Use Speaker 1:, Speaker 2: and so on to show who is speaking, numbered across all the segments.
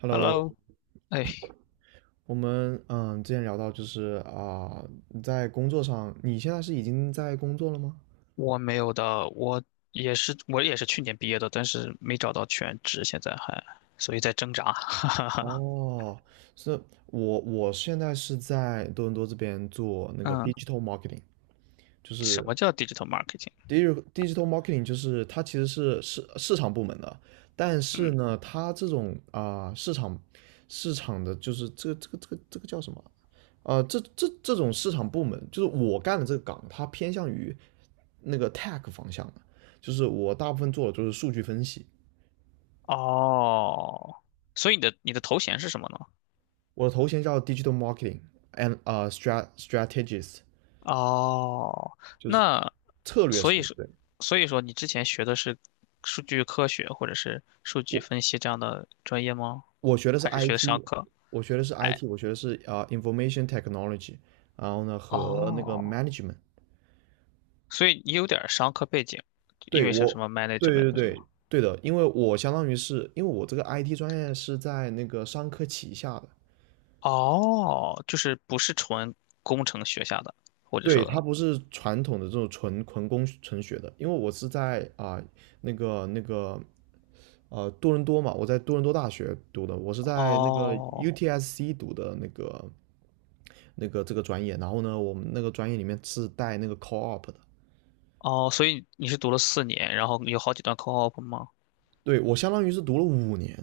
Speaker 1: Hello，
Speaker 2: Hello，哎，
Speaker 1: 我们之前聊到就是你在工作上，你现在是已经在工作了吗？
Speaker 2: 我没有的，我也是，我也是去年毕业的，但是没找到全职，现在还，所以在挣扎。哈哈哈。
Speaker 1: 哦，是。我现在是在多伦多这边做那个
Speaker 2: 嗯，
Speaker 1: digital marketing。就
Speaker 2: 什
Speaker 1: 是
Speaker 2: 么叫 digital marketing？
Speaker 1: digital marketing 就是它其实是市场部门的。但是
Speaker 2: 嗯，
Speaker 1: 呢，它这种市场的就是这个叫什么？这种市场部门，就是我干的这个岗，它偏向于那个 tech 方向的，就是我大部分做的就是数据分析。
Speaker 2: 哦，所以你的头衔是什么呢？
Speaker 1: 我的头衔叫 digital marketing and 啊、s t r a strategist，
Speaker 2: 哦，
Speaker 1: 就是
Speaker 2: 那
Speaker 1: 策略
Speaker 2: 所以
Speaker 1: 师。
Speaker 2: 说，
Speaker 1: 对，
Speaker 2: 所以说你之前学的是数据科学或者是数据分析这样的专业吗？
Speaker 1: 我学的是
Speaker 2: 还是学的商
Speaker 1: IT，
Speaker 2: 科？
Speaker 1: 我学的是
Speaker 2: 哎，
Speaker 1: IT，我学的是Information Technology，然后呢和那个
Speaker 2: 哦，
Speaker 1: Management。
Speaker 2: 所以你有点儿商科背景，因
Speaker 1: 对
Speaker 2: 为是什
Speaker 1: 我，
Speaker 2: 么
Speaker 1: 对
Speaker 2: management
Speaker 1: 对
Speaker 2: 的什么？
Speaker 1: 对对的。因为我相当于是因为我这个 IT 专业是在那个商科旗下的。
Speaker 2: 哦，就是不是纯工程学下的，或者
Speaker 1: 对，它
Speaker 2: 说，
Speaker 1: 不是传统的这种纯工纯学的，因为我是在那个那个多伦多嘛。我在多伦多大学读的，我是在那个
Speaker 2: 哦
Speaker 1: UTSC 读的这个专业。然后呢，我们那个专业里面是带那个 co-op 的。
Speaker 2: 哦，所以你是读了四年，然后有好几段 co-op 吗？
Speaker 1: 对，我相当于是读了5年。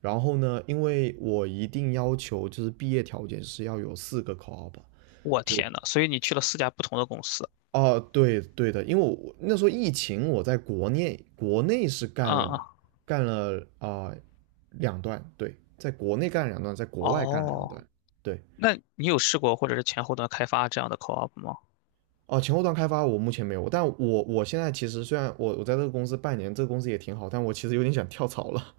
Speaker 1: 然后呢，因为我一定要求就是毕业条件是要有4个 co-op。
Speaker 2: 我
Speaker 1: 就
Speaker 2: 天呐，所以你去了四家不同的公司，
Speaker 1: 哦，对对的。因为我那时候疫情，我在国内是干了
Speaker 2: 啊、嗯、
Speaker 1: 干了两段。对，在国内干了两段，在国外干了两
Speaker 2: 哦，
Speaker 1: 段。对，
Speaker 2: 那你有试过或者是前后端开发这样的 co-op 吗？
Speaker 1: 哦。前后端开发我目前没有。但我现在其实虽然我在这个公司半年，这个公司也挺好，但我其实有点想跳槽了。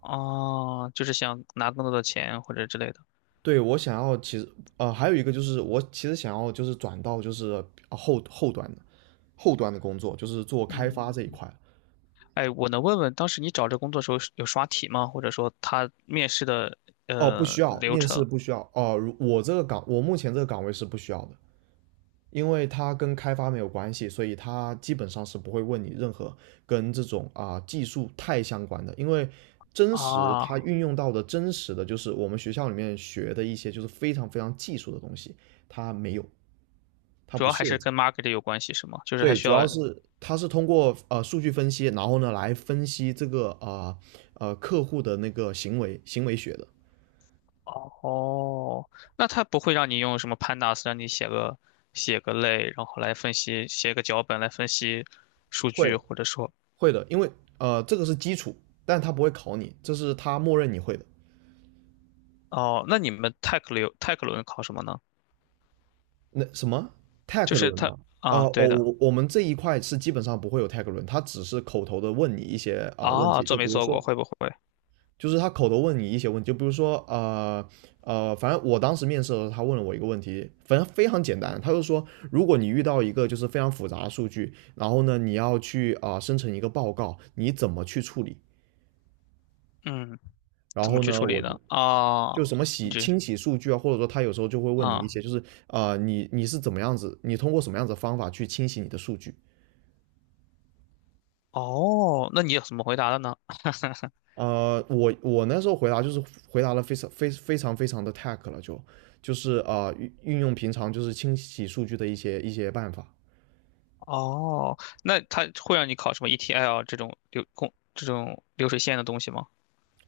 Speaker 2: 哦，就是想拿更多的钱或者之类的，
Speaker 1: 对，我想要其实还有一个就是我其实想要就是转到就是呃后后端的后端的工作，就是做开发这一
Speaker 2: 嗯，
Speaker 1: 块。
Speaker 2: 哎，我能问问当时你找这工作的时候是有刷题吗？或者说他面试的
Speaker 1: 哦，不需要
Speaker 2: 流
Speaker 1: 面试，
Speaker 2: 程
Speaker 1: 不需要。哦，如我这个岗，我目前这个岗位是不需要的。因为它跟开发没有关系，所以它基本上是不会问你任何跟这种技术太相关的。因为真实
Speaker 2: 啊？
Speaker 1: 它运用到的真实的就是我们学校里面学的一些就是非常非常技术的东西。它没有，它
Speaker 2: 主
Speaker 1: 不
Speaker 2: 要还
Speaker 1: 涉
Speaker 2: 是
Speaker 1: 及。
Speaker 2: 跟 market 有关系，是吗？就是还
Speaker 1: 对，
Speaker 2: 需
Speaker 1: 主
Speaker 2: 要，
Speaker 1: 要是它是通过数据分析，然后呢来分析这个客户的那个行为学的。
Speaker 2: 哦，那他不会让你用什么 pandas 让你写个写个类，然后来分析，写个脚本来分析数
Speaker 1: 会，
Speaker 2: 据，或者说，
Speaker 1: 会的。因为这个是基础，但它不会考你，这是它默认你会的。
Speaker 2: 哦，那你们 t e c t 流 Tech 轮考什么呢？
Speaker 1: 那什么
Speaker 2: 就
Speaker 1: tag
Speaker 2: 是
Speaker 1: 轮
Speaker 2: 他
Speaker 1: 吗？
Speaker 2: 啊，对
Speaker 1: 我
Speaker 2: 的
Speaker 1: 我我们这一块是基本上不会有 tag 轮，它只是口头的问你一些问
Speaker 2: 啊，
Speaker 1: 题。
Speaker 2: 做
Speaker 1: 就比
Speaker 2: 没
Speaker 1: 如
Speaker 2: 做过，
Speaker 1: 说
Speaker 2: 会不会？
Speaker 1: 就是他口头问你一些问题，就比如说呃呃，反正我当时面试的时候，他问了我一个问题，反正非常简单。他就说，如果你遇到一个就是非常复杂的数据，然后呢你要去生成一个报告，你怎么去处理？
Speaker 2: 嗯，
Speaker 1: 然
Speaker 2: 怎么
Speaker 1: 后
Speaker 2: 去
Speaker 1: 呢
Speaker 2: 处理
Speaker 1: 我就
Speaker 2: 呢？啊，
Speaker 1: 就什么
Speaker 2: 你这
Speaker 1: 清洗数据啊，或者说他有时候就会问你
Speaker 2: 啊，
Speaker 1: 一些就是，你是怎么样子，你通过什么样子的方法去清洗你的数据？
Speaker 2: 哦，那你怎么回答的呢？
Speaker 1: 我那时候回答就是回答了非常非常的 tech 了，就是运用平常就是清洗数据的一些办法。
Speaker 2: 哦，那他会让你考什么 ETL 这种流控这种流水线的东西吗？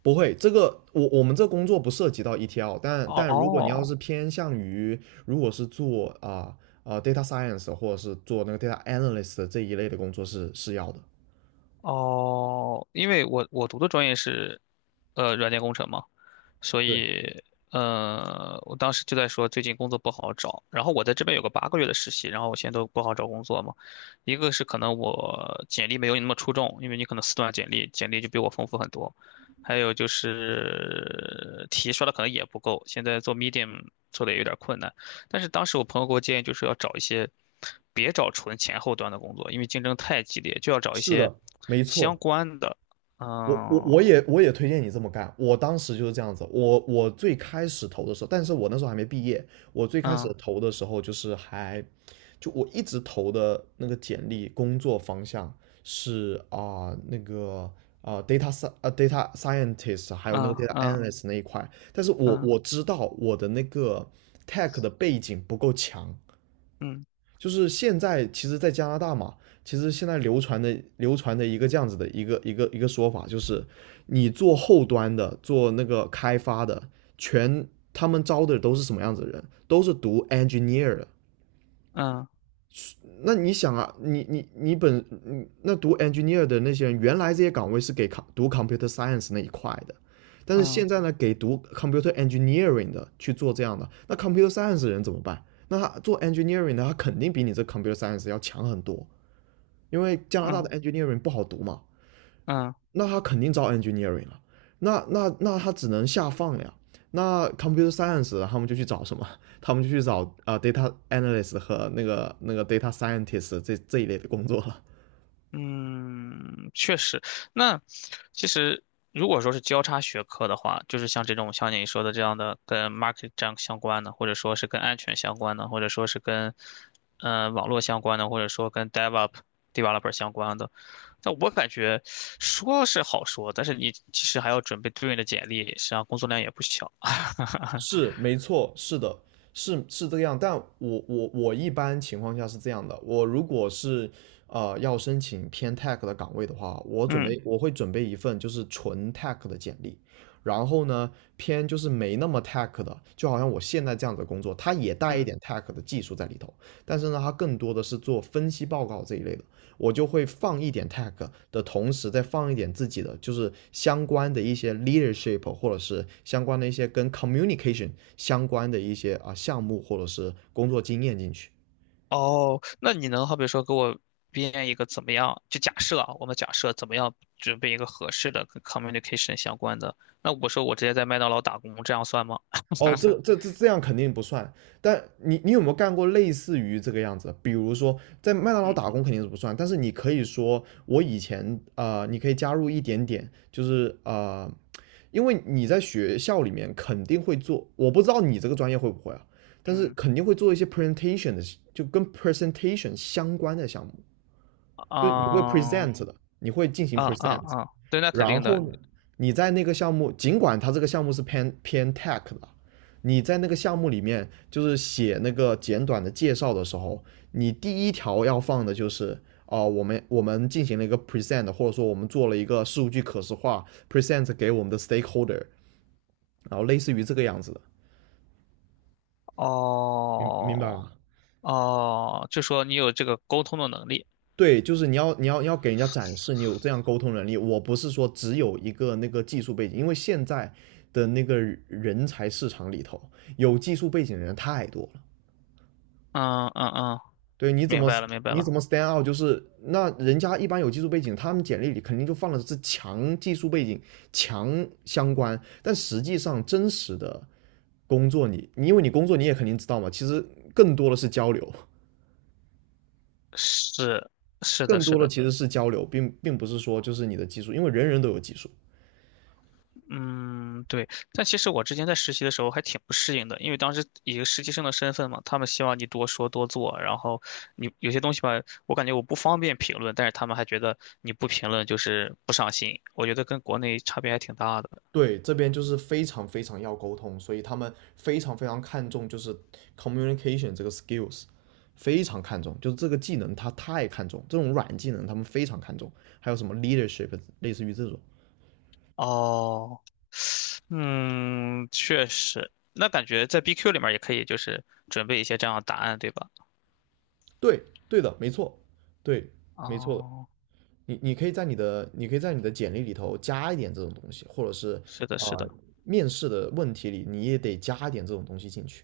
Speaker 1: 不会，这个我们这工作不涉及到 ETL，但如果你要
Speaker 2: 哦
Speaker 1: 是偏向于如果是做data science 或者是做那个 data analyst 这一类的工作是要的。
Speaker 2: 哦，因为我读的专业是，软件工程嘛，所
Speaker 1: 对，
Speaker 2: 以，我当时就在说最近工作不好找，然后我在这边有个八个月的实习，然后我现在都不好找工作嘛，一个是可能我简历没有你那么出众，因为你可能四段简历，简历就比我丰富很多，还有就是题刷的可能也不够，现在做 Medium 做的也有点困难。但是当时我朋友给我建议，就是要找一些，别找纯前后端的工作，因为竞争太激烈，就要找一
Speaker 1: 是
Speaker 2: 些
Speaker 1: 的，没
Speaker 2: 相
Speaker 1: 错。
Speaker 2: 关的。
Speaker 1: 我我
Speaker 2: 嗯
Speaker 1: 我也我也推荐你这么干。我当时就是这样子，我最开始投的时候，但是我那时候还没毕业。我最开始
Speaker 2: 嗯
Speaker 1: 投的时候就是还，就我一直投的那个简历工作方向是data scientist，还有那个
Speaker 2: 嗯
Speaker 1: data
Speaker 2: 嗯
Speaker 1: analyst 那一块，但是我知道我的那个 tech 的背景不够强。
Speaker 2: 嗯
Speaker 1: 就是现在其实，在加拿大嘛，其实现在流传的一个这样子的一个说法，就是你做后端的，做那个开发的，全他们招的都是什么样子的人？都是读 engineer 的。
Speaker 2: 嗯嗯
Speaker 1: 那你想啊，你你你本嗯那读 engineer 的那些人，原来这些岗位是给 读 computer science 那一块的，但是
Speaker 2: 嗯
Speaker 1: 现
Speaker 2: 嗯
Speaker 1: 在呢，给读 computer engineering 的去做这样的，那 computer science 的人怎么办？那他做 engineering 的，他肯定比你这 computer science 要强很多，因为加拿大的
Speaker 2: 嗯
Speaker 1: engineering 不好读嘛。
Speaker 2: 嗯
Speaker 1: 那他肯定招 engineering 了，那他只能下放了呀。那 computer science 他们就去找什么？他们就去找data analyst 和那个 data scientist 这一类的工作了。
Speaker 2: 嗯，确实。那其实如果说是交叉学科的话，就是像这种像你说的这样的跟 market 这样相关的，或者说是跟安全相关的，或者说是跟网络相关的，或者说跟 developer 相关的，但我感觉说是好说，但是你其实还要准备对应的简历，实际上工作量也不小。
Speaker 1: 是没错，是的，是这个样。但我一般情况下是这样的，我如果是要申请偏 tech 的岗位的话，
Speaker 2: 嗯
Speaker 1: 我会准备一份就是纯 tech 的简历。然后呢就是没那么 tech 的，就好像我现在这样子的工作，它也带一
Speaker 2: 嗯。
Speaker 1: 点 tech 的技术在里头，但是呢它更多的是做分析报告这一类的。我就会放一点 tag 的同时，再放一点自己的，就是相关的一些 leadership 或者是相关的一些跟 communication 相关的一些项目或者是工作经验进去。
Speaker 2: 哦，那你能好比说给我编一个怎么样？就假设啊，我们假设怎么样准备一个合适的跟 communication 相关的？那我说我直接在麦当劳打工，这样算吗？
Speaker 1: 哦，这样肯定不算。但你有没有干过类似于这个样子？比如说在麦当劳
Speaker 2: 嗯
Speaker 1: 打工肯定是不算，但是你可以说我以前，你可以加入一点点，就是，因为你在学校里面肯定会做，我不知道你这个专业会不会啊，但是
Speaker 2: 嗯
Speaker 1: 肯定会做一些 presentation 的，就跟 presentation 相关的项目。就你会
Speaker 2: 嗯
Speaker 1: present 的，你会进行
Speaker 2: 嗯嗯
Speaker 1: present。
Speaker 2: 嗯，对，那肯
Speaker 1: 然
Speaker 2: 定
Speaker 1: 后
Speaker 2: 的。
Speaker 1: 呢，你在那个项目，尽管它这个项目是偏 tech 的，你在那个项目里面就是写那个简短的介绍的时候，你第一条要放的就是我们进行了一个 present，或者说我们做了一个数据可视化 present 给我们的 stakeholder，然后类似于这个样子的。明白
Speaker 2: 哦
Speaker 1: 吗？
Speaker 2: 哦，就说你有这个沟通的能力。
Speaker 1: 对，就是你要给人家展示你有这样沟通能力。我不是说只有一个那个技术背景，因为现在的那个人才市场里头，有技术背景的人太多了。
Speaker 2: 嗯，
Speaker 1: 对，
Speaker 2: 明白了明白
Speaker 1: 你怎
Speaker 2: 了。
Speaker 1: 么 stand out？就是那人家一般有技术背景，他们简历里肯定就放的是强技术背景、强相关，但实际上真实的工作你因为你工作你也肯定知道嘛，其实更多的是交流，
Speaker 2: 是是的
Speaker 1: 更
Speaker 2: 是
Speaker 1: 多的
Speaker 2: 的。
Speaker 1: 其实是交流，并不是说就是你的技术，因为人人都有技术。
Speaker 2: 嗯，对，但其实我之前在实习的时候还挺不适应的，因为当时以一个实习生的身份嘛，他们希望你多说多做，然后你有些东西吧，我感觉我不方便评论，但是他们还觉得你不评论就是不上心，我觉得跟国内差别还挺大的。
Speaker 1: 对，这边就是非常非常要沟通，所以他们非常非常看重就是 communication 这个 skills，非常看重，就是这个技能他太看重，这种软技能他们非常看重，还有什么 leadership，类似于这种。
Speaker 2: 哦，嗯，确实，那感觉在 BQ 里面也可以，就是准备一些这样的答案，对吧？
Speaker 1: 对，对的，没错，对，没错的。
Speaker 2: 哦，
Speaker 1: 你可以在你的简历里头加一点这种东西，或者是
Speaker 2: 是
Speaker 1: 啊、
Speaker 2: 的，是的。
Speaker 1: 呃面试的问题里你也得加一点这种东西进去。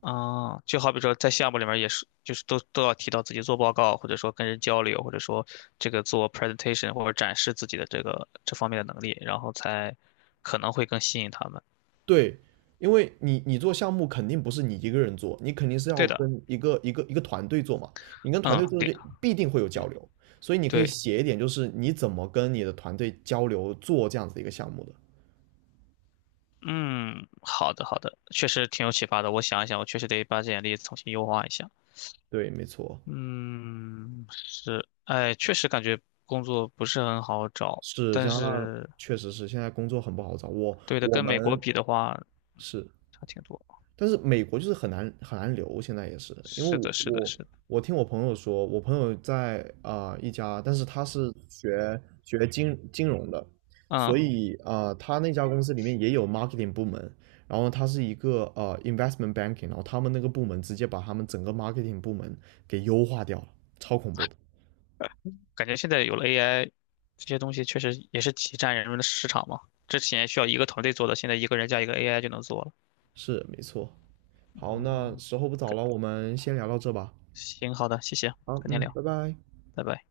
Speaker 2: 啊，就好比说在项目里面也是，就是都要提到自己做报告，或者说跟人交流，或者说这个做 presentation 或者展示自己的这个这方面的能力，然后才可能会更吸引他们。
Speaker 1: 对，因为你做项目肯定不是你一个人做，你肯定是要
Speaker 2: 对的，
Speaker 1: 跟一个团队做嘛。你跟团
Speaker 2: 嗯，
Speaker 1: 队做
Speaker 2: 对，
Speaker 1: 就必定会有交流，所以你可以
Speaker 2: 对，
Speaker 1: 写一点，就是你怎么跟你的团队交流做这样子的一个项目的。
Speaker 2: 嗯，好的，好的，确实挺有启发的。我想一想，我确实得把简历重新优化一下。
Speaker 1: 对，没错，
Speaker 2: 嗯，是，哎，确实感觉工作不是很好找，
Speaker 1: 是
Speaker 2: 但
Speaker 1: 加拿大
Speaker 2: 是
Speaker 1: 确实是现在工作很不好找。我
Speaker 2: 对的，
Speaker 1: 我
Speaker 2: 跟美国
Speaker 1: 们
Speaker 2: 比的话
Speaker 1: 是
Speaker 2: 差挺多。
Speaker 1: 但是美国就是很难很难留，现在也是，因为
Speaker 2: 是
Speaker 1: 我
Speaker 2: 的，是的，
Speaker 1: 我
Speaker 2: 是的，
Speaker 1: 我听我朋友说，我朋友在一家，但是他是学金融的，
Speaker 2: 嗯。
Speaker 1: 所以他那家公司里面也有 marketing 部门，然后他是一个investment banking，然后他们那个部门直接把他们整个 marketing 部门给优化掉了，超恐怖的，
Speaker 2: 感觉现在有了 AI,这些东西确实也是挤占人们的市场嘛。之前需要一个团队做的，现在一个人加一个 AI 就能做了。
Speaker 1: 是没错。好，那
Speaker 2: 嗯，
Speaker 1: 时候不早了，我们先聊到这吧。
Speaker 2: 行，好的，谢谢，
Speaker 1: 好，
Speaker 2: 改天
Speaker 1: 嗯，
Speaker 2: 聊，
Speaker 1: 拜拜。
Speaker 2: 拜拜。